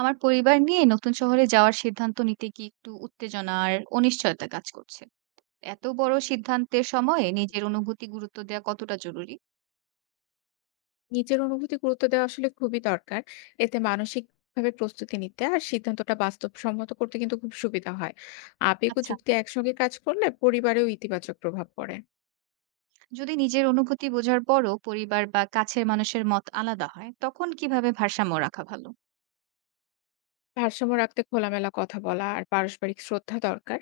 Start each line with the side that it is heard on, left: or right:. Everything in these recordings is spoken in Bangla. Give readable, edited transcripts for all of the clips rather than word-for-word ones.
right: আমার পরিবার নিয়ে নতুন শহরে যাওয়ার সিদ্ধান্ত নিতে গিয়ে একটু উত্তেজনা আর অনিশ্চয়তা কাজ করছে। এত বড় সিদ্ধান্তের সময়ে নিজের অনুভূতি গুরুত্ব দেওয়া কতটা জরুরি?
left: নিজের অনুভূতি গুরুত্ব দেওয়া আসলে খুবই দরকার। এতে মানসিকভাবে প্রস্তুতি নিতে আর সিদ্ধান্তটা বাস্তবসম্মত করতে কিন্তু খুব সুবিধা হয়। আবেগ ও
right: আচ্ছা,
left: যুক্তি একসঙ্গে কাজ করলে পরিবারেও ইতিবাচক প্রভাব পড়ে।
right: যদি নিজের অনুভূতি বোঝার পরও পরিবার বা কাছের মানুষের মত আলাদা হয়, তখন কিভাবে ভারসাম্য রাখা ভালো?
left: ভারসাম্য রাখতে খোলামেলা কথা বলা আর পারস্পরিক শ্রদ্ধা দরকার।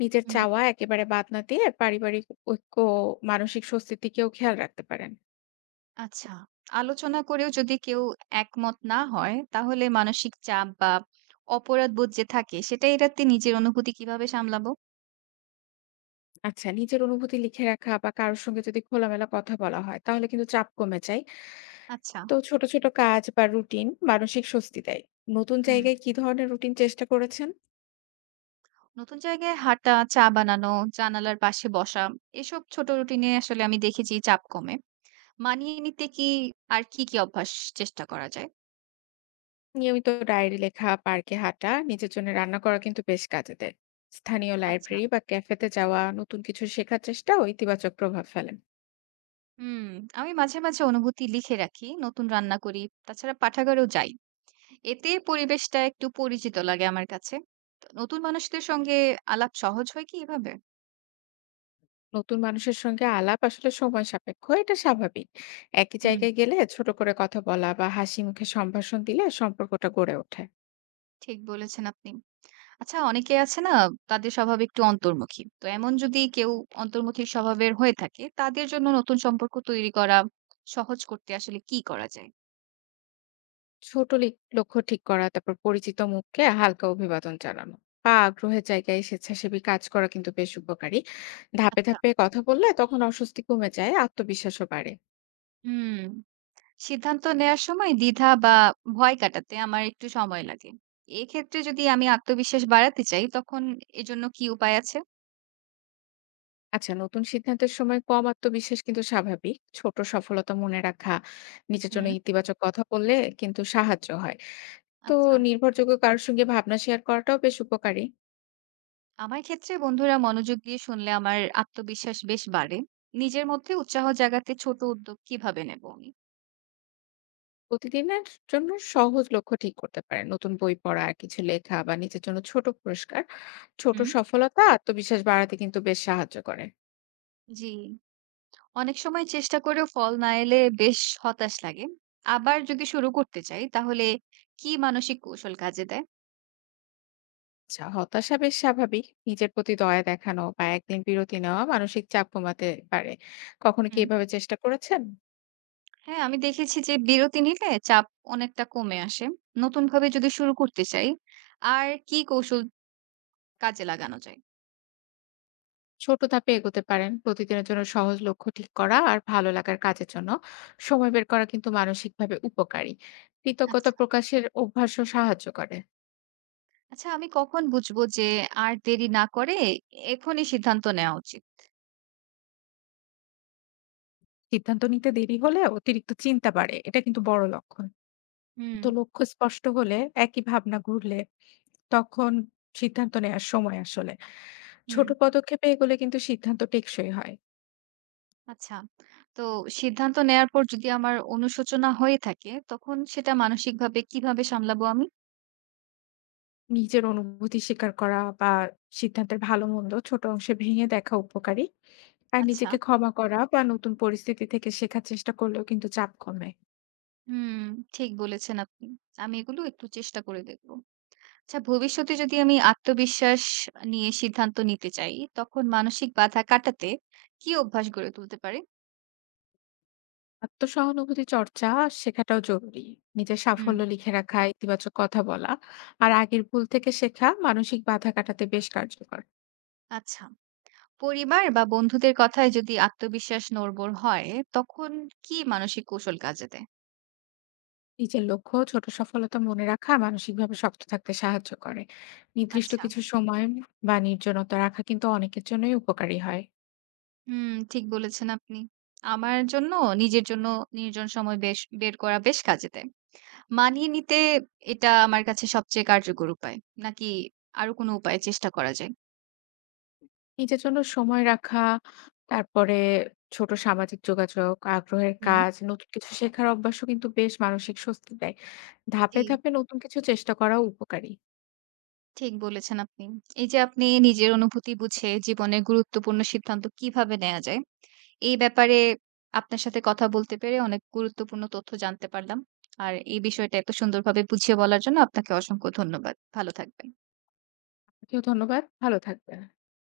left: নিজের
right: হুম।
left: চাওয়া একেবারে বাদ না দিয়ে পারিবারিক ঐক্য, ও মানসিক স্বস্তির দিকেও খেয়াল রাখতে পারেন।
right: আচ্ছা, আলোচনা করেও যদি কেউ একমত না হয়, তাহলে মানসিক চাপ বা অপরাধবোধ যে থাকে, সেটা এড়াতে নিজের অনুভূতি কিভাবে সামলাবো?
left: আচ্ছা, নিজের অনুভূতি লিখে রাখা বা কারো সঙ্গে যদি খোলামেলা কথা বলা হয়, তাহলে কিন্তু চাপ কমে যায়।
right: আচ্ছা।
left: তো ছোট, ছোট কাজ বা রুটিন মানসিক স্বস্তি দেয়। নতুন
right: হুম।
left: জায়গায় কি ধরনের রুটিন চেষ্টা করেছেন?
right: নতুন জায়গায় হাঁটা, চা বানানো, জানালার পাশে বসা এসব ছোট রুটিনে আসলে আমি দেখেছি চাপ কমে। মানিয়ে নিতে আর কি অভ্যাস চেষ্টা করা যায়?
left: নিয়মিত ডায়েরি লেখা, পার্কে হাঁটা, নিজের জন্য রান্না করা কিন্তু বেশ কাজে দেয়। স্থানীয়
right: আচ্ছা।
left: লাইব্রেরি বা ক্যাফেতে যাওয়া, নতুন কিছু শেখার চেষ্টাও ইতিবাচক প্রভাব ফেলে।
right: হুম, আমি মাঝে, মাঝে অনুভূতি লিখে রাখি, নতুন রান্না করি, তাছাড়া পাঠাগারেও যাই। এতে পরিবেশটা একটু পরিচিত লাগে আমার কাছে। তো নতুন মানুষদের সঙ্গে আলাপ সহজ হয় কি এভাবে?
left: নতুন মানুষের সঙ্গে আলাপ আসলে সময় সাপেক্ষ, এটা স্বাভাবিক। একই
right: হুম,
left: জায়গায় গেলে ছোট করে কথা বলা বা হাসি মুখে সম্ভাষণ দিলে সম্পর্কটা গড়ে ওঠে।
right: ঠিক বলেছেন আপনি। আচ্ছা, অনেকে আছে না তাদের স্বভাব একটু অন্তর্মুখী। তো এমন যদি কেউ অন্তর্মুখী স্বভাবের হয়ে থাকে তাদের জন্য নতুন সম্পর্ক তৈরি করা সহজ করতে আসলে কি করা যায়?
left: ছোট লিক লক্ষ্য ঠিক করা, তারপর পরিচিত মুখকে হালকা অভিবাদন জানানো বা আগ্রহের জায়গায় স্বেচ্ছাসেবী কাজ করা কিন্তু বেশ উপকারী। ধাপে
right: আচ্ছা।
left: ধাপে কথা বললে তখন অস্বস্তি কমে যায়, আত্মবিশ্বাসও বাড়ে।
right: হুম, সিদ্ধান্ত নেয়ার সময় দ্বিধা বা ভয় কাটাতে আমার একটু সময় লাগে। এক্ষেত্রে যদি আমি আত্মবিশ্বাস বাড়াতে চাই তখন এজন্য কি উপায় আছে?
left: আচ্ছা, নতুন সিদ্ধান্তের সময় কম আত্মবিশ্বাস কিন্তু স্বাভাবিক। ছোট সফলতা মনে রাখা, নিজের জন্য
right: হুম।
left: ইতিবাচক কথা বললে কিন্তু সাহায্য হয়। তো
right: আচ্ছা।
left: নির্ভরযোগ্য কারোর সঙ্গে ভাবনা শেয়ার করাটাও বেশ উপকারী।
right: আমার ক্ষেত্রে বন্ধুরা মনোযোগ দিয়ে শুনলে আমার আত্মবিশ্বাস বেশ বাড়ে। নিজের মধ্যে উৎসাহ জাগাতে ছোট উদ্যোগ কিভাবে নেব আমি?
left: প্রতিদিনের জন্য সহজ লক্ষ্য ঠিক করতে পারেন। নতুন বই পড়া, কিছু লেখা বা নিজের জন্য ছোট পুরস্কার, ছোট
right: হুম।
left: সফলতা আত্মবিশ্বাস বাড়াতে কিন্তু বেশ সাহায্য করে।
right: জি। অনেক সময় চেষ্টা করেও ফল না এলে বেশ হতাশ লাগে। আবার যদি শুরু করতে চাই তাহলে কি মানসিক কৌশল কাজে দেয়?
left: আচ্ছা, হতাশা বেশ স্বাভাবিক। নিজের প্রতি দয়া দেখানো বা একদিন বিরতি নেওয়া মানসিক চাপ কমাতে পারে। কখনো কি
right: হুম।
left: এভাবে চেষ্টা করেছেন?
right: হ্যাঁ, আমি দেখেছি যে বিরতি নিলে চাপ অনেকটা কমে আসে। নতুনভাবে যদি শুরু করতে চাই, আর কি কৌশল কাজে লাগানো যায়?
left: ছোট ধাপে এগোতে পারেন। প্রতিদিনের জন্য সহজ লক্ষ্য ঠিক করা আর ভালো লাগার কাজের জন্য সময় বের করা কিন্তু মানসিকভাবে উপকারী। কৃতজ্ঞতা
right: আচ্ছা।
left: প্রকাশের অভ্যাসও সাহায্য করে।
right: আচ্ছা, আমি কখন বুঝবো যে আর দেরি না করে এখনই সিদ্ধান্ত নেওয়া উচিত?
left: সিদ্ধান্ত নিতে দেরি হলে অতিরিক্ত চিন্তা বাড়ে, এটা কিন্তু বড় লক্ষণ।
right: হুম,
left: তো লক্ষ্য স্পষ্ট হলে, একই ভাবনা ঘুরলে, তখন সিদ্ধান্ত নেওয়ার সময় আসলে
right: হুম।
left: ছোট পদক্ষেপে এগুলো কিন্তু সিদ্ধান্ত টেকসই হয়।
right: আচ্ছা, তো সিদ্ধান্ত নেয়ার পর যদি আমার অনুশোচনা হয়ে থাকে, তখন সেটা মানসিকভাবে কিভাবে সামলাবো আমি?
left: নিজের অনুভূতি স্বীকার করা বা সিদ্ধান্তের ভালো মন্দ ছোট অংশে ভেঙে দেখা উপকারী। আর
right: আচ্ছা।
left: নিজেকে ক্ষমা করা বা নতুন পরিস্থিতি থেকে শেখার চেষ্টা করলেও কিন্তু চাপ কমে।
right: হুম, ঠিক বলেছেন আপনি। আমি এগুলো একটু চেষ্টা করে দেখব। আচ্ছা, ভবিষ্যতে যদি আমি আত্মবিশ্বাস নিয়ে সিদ্ধান্ত নিতে চাই, তখন মানসিক বাধা কাটাতে কি অভ্যাস গড়ে তুলতে পারি?
left: আত্মসহানুভূতি চর্চা শেখাটাও জরুরি। নিজের
right: হুম।
left: সাফল্য লিখে রাখা, ইতিবাচক কথা বলা আর আগের ভুল থেকে শেখা মানসিক বাধা কাটাতে বেশ কার্যকর।
right: আচ্ছা, পরিবার বা বন্ধুদের কথায় যদি আত্মবিশ্বাস নড়বড় হয়, তখন কি মানসিক কৌশল কাজে দেয়?
left: নিজের লক্ষ্য ও ছোট সফলতা মনে রাখা মানসিকভাবে শক্ত থাকতে সাহায্য করে। নির্দিষ্ট
right: আচ্ছা,
left: কিছু সময় বা নির্জনতা রাখা কিন্তু অনেকের জন্যই উপকারী হয়।
right: হুম, ঠিক বলেছেন আপনি। আমার জন্য, নিজের জন্য নির্জন সময় বের করা বেশ কাজে দেয়। মানিয়ে নিতে এটা আমার কাছে সবচেয়ে কার্যকর উপায়। নাকি আরো কোনো উপায়ে চেষ্টা করা যায়?
left: নিজের জন্য সময় রাখা, তারপরে ছোট সামাজিক যোগাযোগ, আগ্রহের
right: হুম।
left: কাজ, নতুন কিছু শেখার অভ্যাসও কিন্তু বেশ মানসিক স্বস্তি দেয়। ধাপে,
right: জি,
left: ধাপে নতুন কিছু চেষ্টা করাও উপকারী।
right: ঠিক বলেছেন আপনি। এই যে আপনি নিজের অনুভূতি বুঝে জীবনের গুরুত্বপূর্ণ সিদ্ধান্ত কিভাবে নেয়া যায়, এই ব্যাপারে আপনার সাথে কথা বলতে পেরে অনেক গুরুত্বপূর্ণ তথ্য জানতে পারলাম। আর এই বিষয়টা এত সুন্দরভাবে বুঝিয়ে বলার জন্য আপনাকে অসংখ্য ধন্যবাদ। ভালো থাকবেন।
left: আপনাকেও ধন্যবাদ। ভালো থাকবেন।